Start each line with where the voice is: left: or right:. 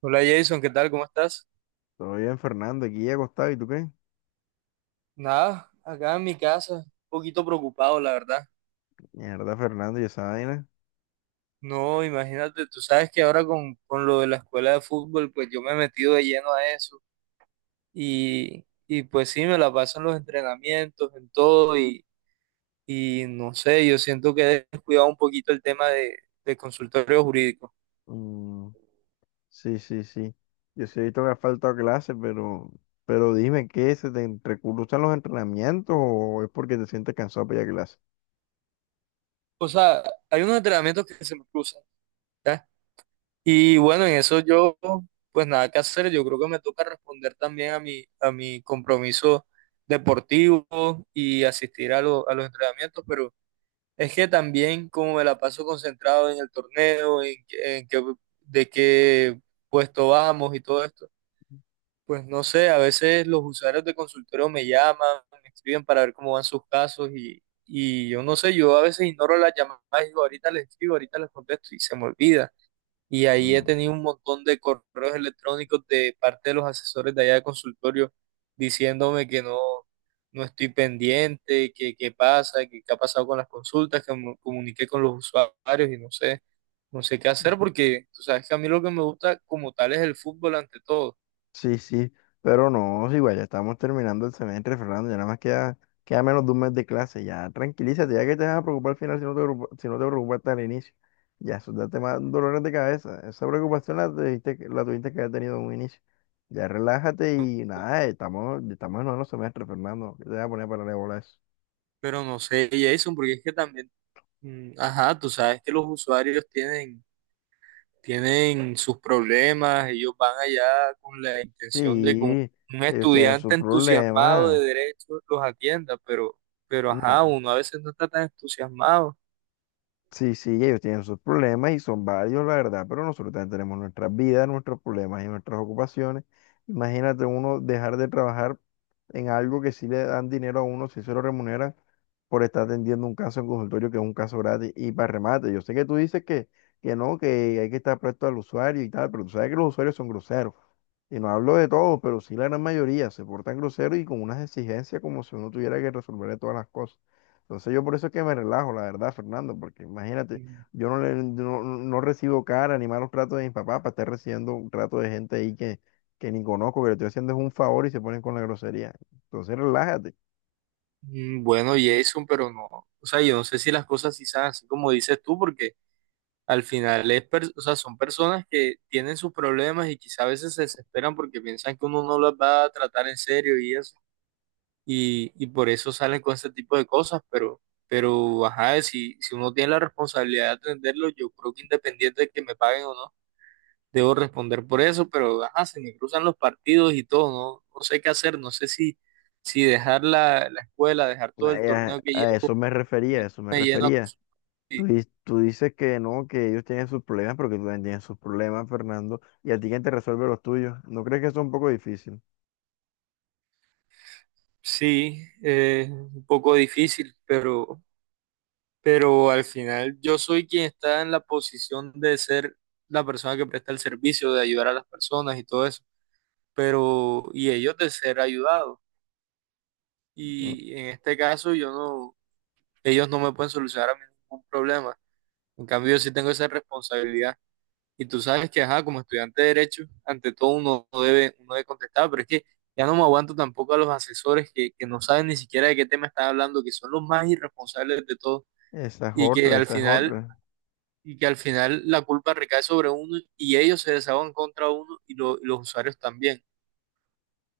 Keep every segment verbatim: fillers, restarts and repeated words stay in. right: Hola Jason, ¿qué tal? ¿Cómo estás?
left: Todo bien, Fernando. Aquí ya acostado. ¿Y tú qué?
right: Nada, acá en mi casa, un poquito preocupado, la verdad.
left: Mierda, Fernando, ¿y esa vaina?
right: No, imagínate, tú sabes que ahora con, con lo de la escuela de fútbol, pues yo me he metido de lleno a eso y, y pues sí, me la paso en los entrenamientos, en todo y, y no sé, yo siento que he descuidado un poquito el tema de, de consultorio jurídico.
left: Mm, sí, sí, sí. Yo sí he visto que has faltado a clase, pero, pero dime, ¿qué? ¿Se te entrecruzan los entrenamientos o es porque te sientes cansado para ir a clase?
right: O sea, hay unos entrenamientos que se me cruzan. ¿Ya? Y bueno, en eso yo, pues nada que hacer. Yo creo que me toca responder también a mi, a mi compromiso deportivo y asistir a, lo- a los entrenamientos, pero es que también como me la paso concentrado en el torneo, en, qué- en qué- de qué puesto vamos y todo esto, pues no sé, a veces los usuarios de consultorio me llaman, me escriben para ver cómo van sus casos y, y yo no sé, yo a veces ignoro las llamadas y digo, ahorita les escribo, ahorita les contesto y se me olvida. Y ahí he
left: Mm.
right: tenido un montón de correos electrónicos de parte de los asesores de allá de consultorio diciéndome que no, no estoy pendiente, que qué pasa, que qué ha pasado con las consultas, que me comuniqué con los usuarios y no sé, no sé qué hacer porque tú sabes que a mí lo que me gusta como tal es el fútbol ante todo.
left: Sí, sí, pero no, sí, igual ya estamos terminando el semestre, Fernando, ya nada más queda, queda menos de un mes de clase. Ya tranquilízate, ya que te vas a preocupar al final si no te, preocupa- si no te preocupaste al inicio. Ya eso ya te da dolores de cabeza, esa preocupación la tuviste, que- la tuviste que haber tenido en un inicio. Ya relájate y nada, estamos, estamos en noveno semestre, Fernando, que te voy a poner para la bola a eso.
right: Pero no sé, Jason, porque es que también, mm, ajá, tú sabes que los usuarios tienen tienen sus problemas, ellos van allá con la intención de que un,
left: Sí,
right: un
left: ellos tienen
right: estudiante
left: sus
right: entusiasmado de
left: problemas,
right: derecho los atienda, pero, pero ajá,
left: no.
right: uno a veces no está tan entusiasmado.
left: Sí, sí, ellos tienen sus problemas y son varios, la verdad, pero nosotros también tenemos nuestras vidas, nuestros problemas y nuestras ocupaciones. Imagínate uno dejar de trabajar en algo que sí le dan dinero a uno, si se lo remuneran por estar atendiendo un caso en consultorio que es un caso gratis y para remate. Yo sé que tú dices que, que, no, que hay que estar presto al usuario y tal, pero tú sabes que los usuarios son groseros. Y no hablo de todos, pero sí la gran mayoría se portan groseros y con unas exigencias como si uno tuviera que resolverle todas las cosas. Entonces yo por eso es que me relajo, la verdad, Fernando, porque imagínate,
right: Mm,
left: yo no, le, no, no recibo cara ni malos tratos de mis papás para estar recibiendo un trato de gente ahí que, que ni conozco, que le estoy haciendo es un favor y se ponen con la grosería. Entonces relájate.
right: mm, Bueno, Jason, pero no, o sea, yo no sé si las cosas sí son así como dices tú, porque al final es, per- o sea, son personas que tienen sus problemas y quizá a veces se desesperan porque piensan que uno no las va a tratar en serio y eso. y, y por eso salen con ese tipo de cosas, pero, pero ajá, si, si uno tiene la responsabilidad de atenderlo, yo creo que independiente de que me paguen o no, debo responder por eso, pero ajá, se me cruzan los partidos y todo, no, no sé qué hacer, no sé si, si dejar la, la escuela, dejar todo el
left: Ay, A,
right: torneo que
left: a
right: llevo,
left: eso me
right: y me,
left: refería, a eso me
right: me lleno a
left: refería.
right: cosas
left: Tú,
right: así.
left: di- tú dices que no, que ellos tienen sus problemas, pero que tú también tienes sus problemas, Fernando, y a ti quién te resuelve los tuyos. ¿No crees que eso es un poco difícil?
right: Sí, eh, un poco difícil, pero, pero al final yo soy quien está en la posición de ser la persona que presta el servicio, de ayudar a las personas y todo eso. Pero y ellos de ser ayudados.
left: Mm.
right: Y en este caso yo no, ellos no me pueden solucionar a mí ningún problema. En cambio yo sí tengo esa responsabilidad. Y tú sabes que, ajá, como estudiante de derecho, ante todo uno no debe, uno debe contestar, pero es que ya no me aguanto tampoco a los asesores que, que no saben ni siquiera de qué tema están hablando, que son los más irresponsables de todo
left: Esa es
right: y que
left: otra,
right: al
left: esa es
right: final
left: otra.
right: y que al final la culpa recae sobre uno y ellos se desahogan contra uno y, lo- y los usuarios también.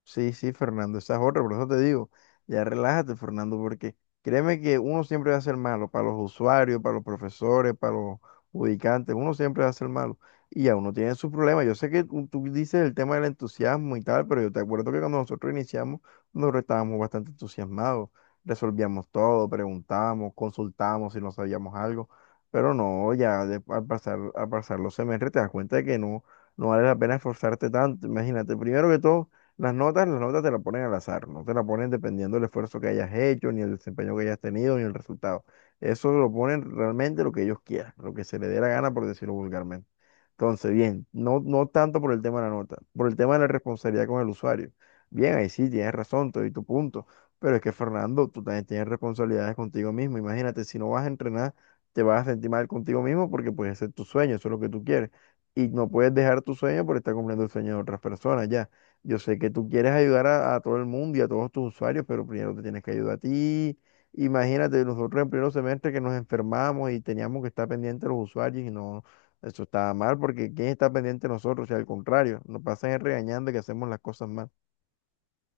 left: Sí, sí, Fernando, esa es otra, por eso te digo, ya relájate, Fernando, porque créeme que uno siempre va a ser malo, para los usuarios, para los profesores, para los ubicantes, uno siempre va a ser malo. Y ya uno tiene sus problemas. Yo sé que tú tú dices el tema del entusiasmo y tal, pero yo te acuerdo que cuando nosotros iniciamos, nosotros estábamos bastante entusiasmados, resolvíamos todo, preguntábamos, consultábamos si no sabíamos algo, pero no, ya de- al pasar, al pasar los semestres te das cuenta de que no, no vale la pena esforzarte tanto. Imagínate, primero que todo, las notas, las notas te las ponen al azar, no te las ponen dependiendo del esfuerzo que hayas hecho, ni el desempeño que hayas tenido, ni el resultado. Eso lo ponen realmente lo que ellos quieran, lo que se les dé la gana, por decirlo vulgarmente. Entonces, bien, no, no tanto por el tema de la nota, por el tema de la responsabilidad con el usuario. Bien, ahí sí, tienes razón, te doy tu punto, pero es que Fernando, tú también tienes responsabilidades contigo mismo. Imagínate, si no vas a entrenar, te vas a sentir mal contigo mismo porque puede ser tu sueño, eso es lo que tú quieres. Y no puedes dejar tu sueño por estar cumpliendo el sueño de otras personas, ya. Yo sé que tú quieres ayudar a, a todo el mundo y a todos tus usuarios, pero primero te tienes que ayudar a ti. Imagínate, nosotros en primer semestre que nos enfermamos y teníamos que estar pendientes de los usuarios y no, eso estaba mal porque ¿quién está pendiente de nosotros? O sea, al contrario, nos pasan regañando que hacemos las cosas mal.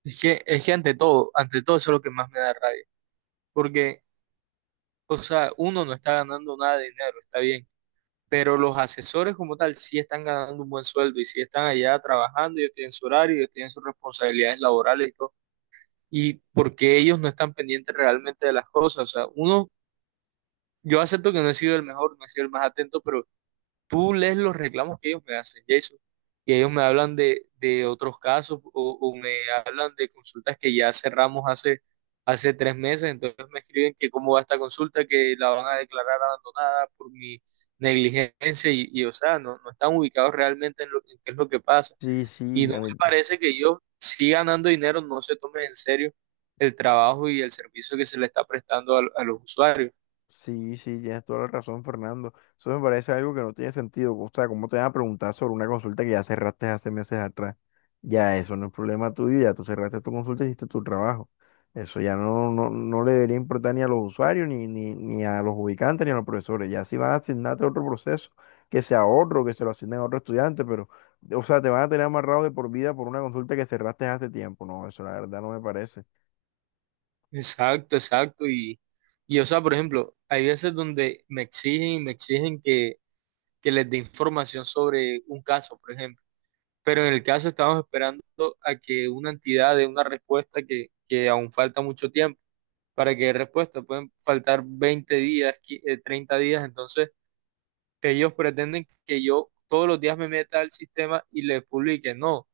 right: Es que, es que ante todo, ante todo eso es lo que más me da rabia. Porque, o sea, uno no está ganando nada de dinero, está bien, pero los asesores como tal sí están ganando un buen sueldo y sí están allá trabajando, ellos tienen su horario, ellos tienen sus responsabilidades laborales y todo. Y porque ellos no están pendientes realmente de las cosas. O sea, uno, yo acepto que no he sido el mejor, no he sido el más atento, pero tú lees los reclamos que ellos me hacen, Jason, y ellos me hablan de, de otros casos o, o me hablan de consultas que ya cerramos hace, hace tres meses, entonces me escriben que cómo va esta consulta, que la van a declarar abandonada por mi negligencia y, y, o sea, no, no están ubicados realmente en, lo, en qué es lo que pasa.
left: Sí,
right: Y
left: sí,
right: no
left: a
right: me
left: mí
right: parece que ellos, si ganando dinero, no se tomen en serio el trabajo y el servicio que se le está prestando a, a los usuarios.
left: sí, sí, tienes toda la razón, Fernando. Eso me parece algo que no tiene sentido. O sea, ¿cómo te van a preguntar sobre una consulta que ya cerraste hace meses atrás? Ya eso no es problema tuyo, ya tú cerraste tu consulta y hiciste tu trabajo. Eso ya no, no, no le debería importar ni a los usuarios, ni, ni, ni a los ubicantes, ni a los profesores. Ya si van a asignarte otro proceso, que sea otro, que se lo asignen a otro estudiante, pero, o sea, te van a tener amarrado de por vida por una consulta que cerraste hace tiempo. No, eso la verdad no me parece.
right: Exacto, exacto. Y, y, o sea, por ejemplo, hay veces donde me exigen y me exigen que, que les dé información sobre un caso, por ejemplo. Pero en el caso estamos esperando a que una entidad dé una respuesta que, que aún falta mucho tiempo para que dé respuesta. Pueden faltar veinte días, qui- eh, treinta días. Entonces, ellos pretenden que yo todos los días me meta al sistema y les publique. No.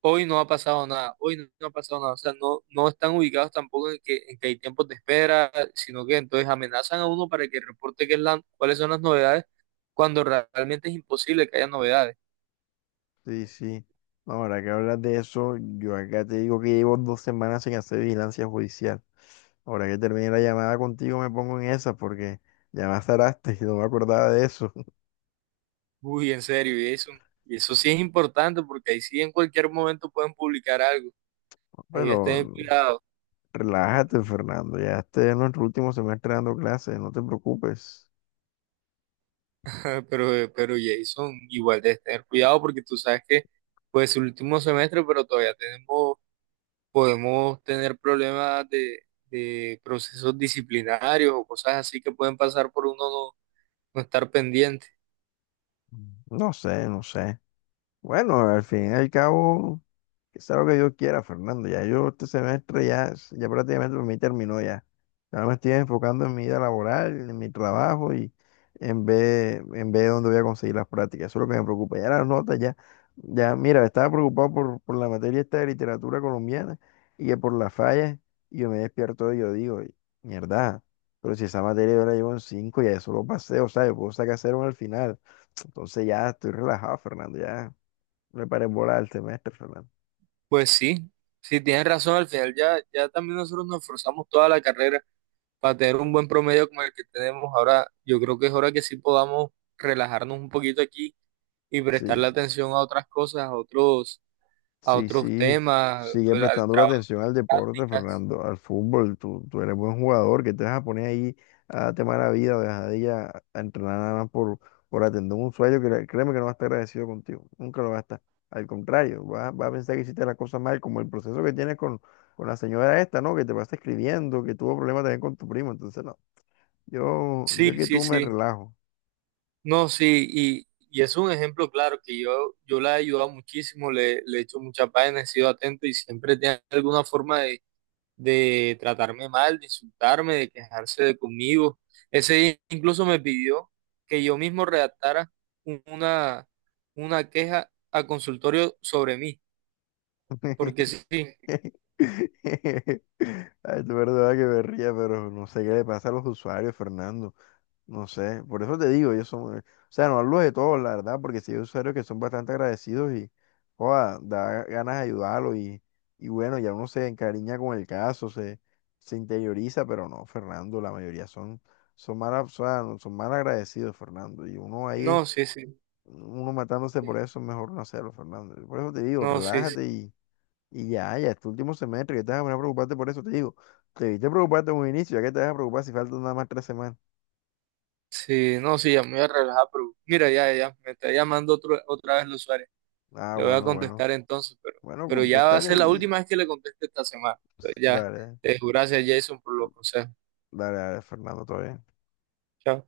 right: Hoy no ha pasado nada, hoy no, no ha pasado nada, o sea, no, no están ubicados tampoco en que, en que, hay tiempos de espera, sino que entonces amenazan a uno para que reporte qué es la- cuáles son las novedades, cuando realmente es imposible que haya novedades.
left: Sí, sí. No, ahora que hablas de eso, yo acá te digo que llevo dos semanas sin hacer vigilancia judicial. Ahora que termine la llamada contigo me pongo en esa porque ya me azaraste y no me acordaba de eso.
right: Uy, en serio, y eso, y eso sí es importante, porque ahí sí en cualquier momento pueden publicar algo, ahí debes
left: Pero
right: tener cuidado,
left: relájate, Fernando. Ya este es nuestro último semestre dando clases, no te preocupes.
right: pero, eh, pero Jason, igual debes tener cuidado porque tú sabes que pues el último semestre, pero todavía tenemos podemos tener problemas de, de procesos disciplinarios o cosas así que pueden pasar por uno no, no estar pendiente.
left: No sé, no sé. Bueno, al fin y al cabo, que sea lo que yo quiera, Fernando. Ya yo este semestre ya, es- ya prácticamente para mí terminó ya. Ahora me estoy enfocando en mi vida laboral, en mi trabajo y en ver en ver dónde voy a conseguir las prácticas. Eso es lo que me preocupa. Ya las notas, ya, ya, mira, estaba preocupado por, por la materia esta de literatura colombiana y que por las fallas, y yo me despierto y yo digo, mierda, pero si esa materia yo la llevo en cinco ya eso lo pasé, o sea, yo puedo sacar cero al final. Entonces ya estoy relajado, Fernando, ya me paré en bola el semestre, Fernando.
right: Pues sí, sí, tienes razón, al final ya, ya también nosotros nos esforzamos toda la carrera para tener un buen promedio como el que tenemos ahora. Yo creo que es hora que sí podamos relajarnos un poquito aquí y
left: Sí,
right: prestarle atención a otras cosas, a otros. A
left: sí,
right: otros
left: sí,
right: temas,
left: sigue
right: al al
left: prestando la
right: trabajo,
left: atención al deporte,
right: prácticas.
left: Fernando, al fútbol. Tú, tú eres buen jugador, que te vas a poner ahí a tema de la vida o dejadilla a a entrenar nada más por, por atender un sueño que le- créeme que no va a estar agradecido contigo, nunca lo va a estar. Al contrario, va, va a pensar que hiciste la cosa mal, como el proceso que tienes con, con la señora esta, ¿no? Que te pasa escribiendo, que tuvo problemas también con tu primo. Entonces, no, yo,
right: Sí,
left: yo que
right: sí,
left: tú me
right: sí.
left: relajo.
right: No, sí, y, y es un ejemplo claro que yo, yo la he ayudado muchísimo, le, le he hecho muchas páginas, he sido atento y siempre tiene alguna forma de, de tratarme mal, de insultarme, de quejarse de conmigo. Ese día incluso me pidió que yo mismo redactara un- una, una queja a consultorio sobre mí, porque sí, sí,
left: Ay, es verdad que me ría, pero no sé qué le pasa a los usuarios, Fernando. No sé, por eso te digo, ellos son, o sea, no hablo de todos, la verdad, porque sí hay usuarios que son bastante agradecidos y, joda, da ganas de ayudarlo y, y bueno, ya uno se encariña con el caso, se, se interioriza, pero no, Fernando, la mayoría son, son mal, o sea, no- son mal agradecidos, Fernando, y uno ahí,
right: no, sí, sí,
left: uno matándose por eso, es mejor no hacerlo, Fernando. Por eso te digo,
right: no, sí,
left: relájate
right: sí.
left: y ya, ya, este último semestre, que te vas a poner a preocuparte por eso, te digo. Te debiste preocuparte en un inicio, ya que te vas a preocupar si faltan nada más tres semanas.
right: Sí, no, sí, ya me voy a relajar, pero mira, ya, ya, me está llamando otro, otra vez los Suárez.
left: Ah,
right: Le voy a
left: bueno, bueno.
right: contestar entonces, pero,
left: Bueno,
right: pero ya va a
left: contestaré
right: ser la
left: y...
right: última vez que le conteste esta semana. Entonces, ya,
left: Dale,
right: eh, gracias Jason por los consejos.
left: dale, dale, Fernando, todavía.
right: Chao.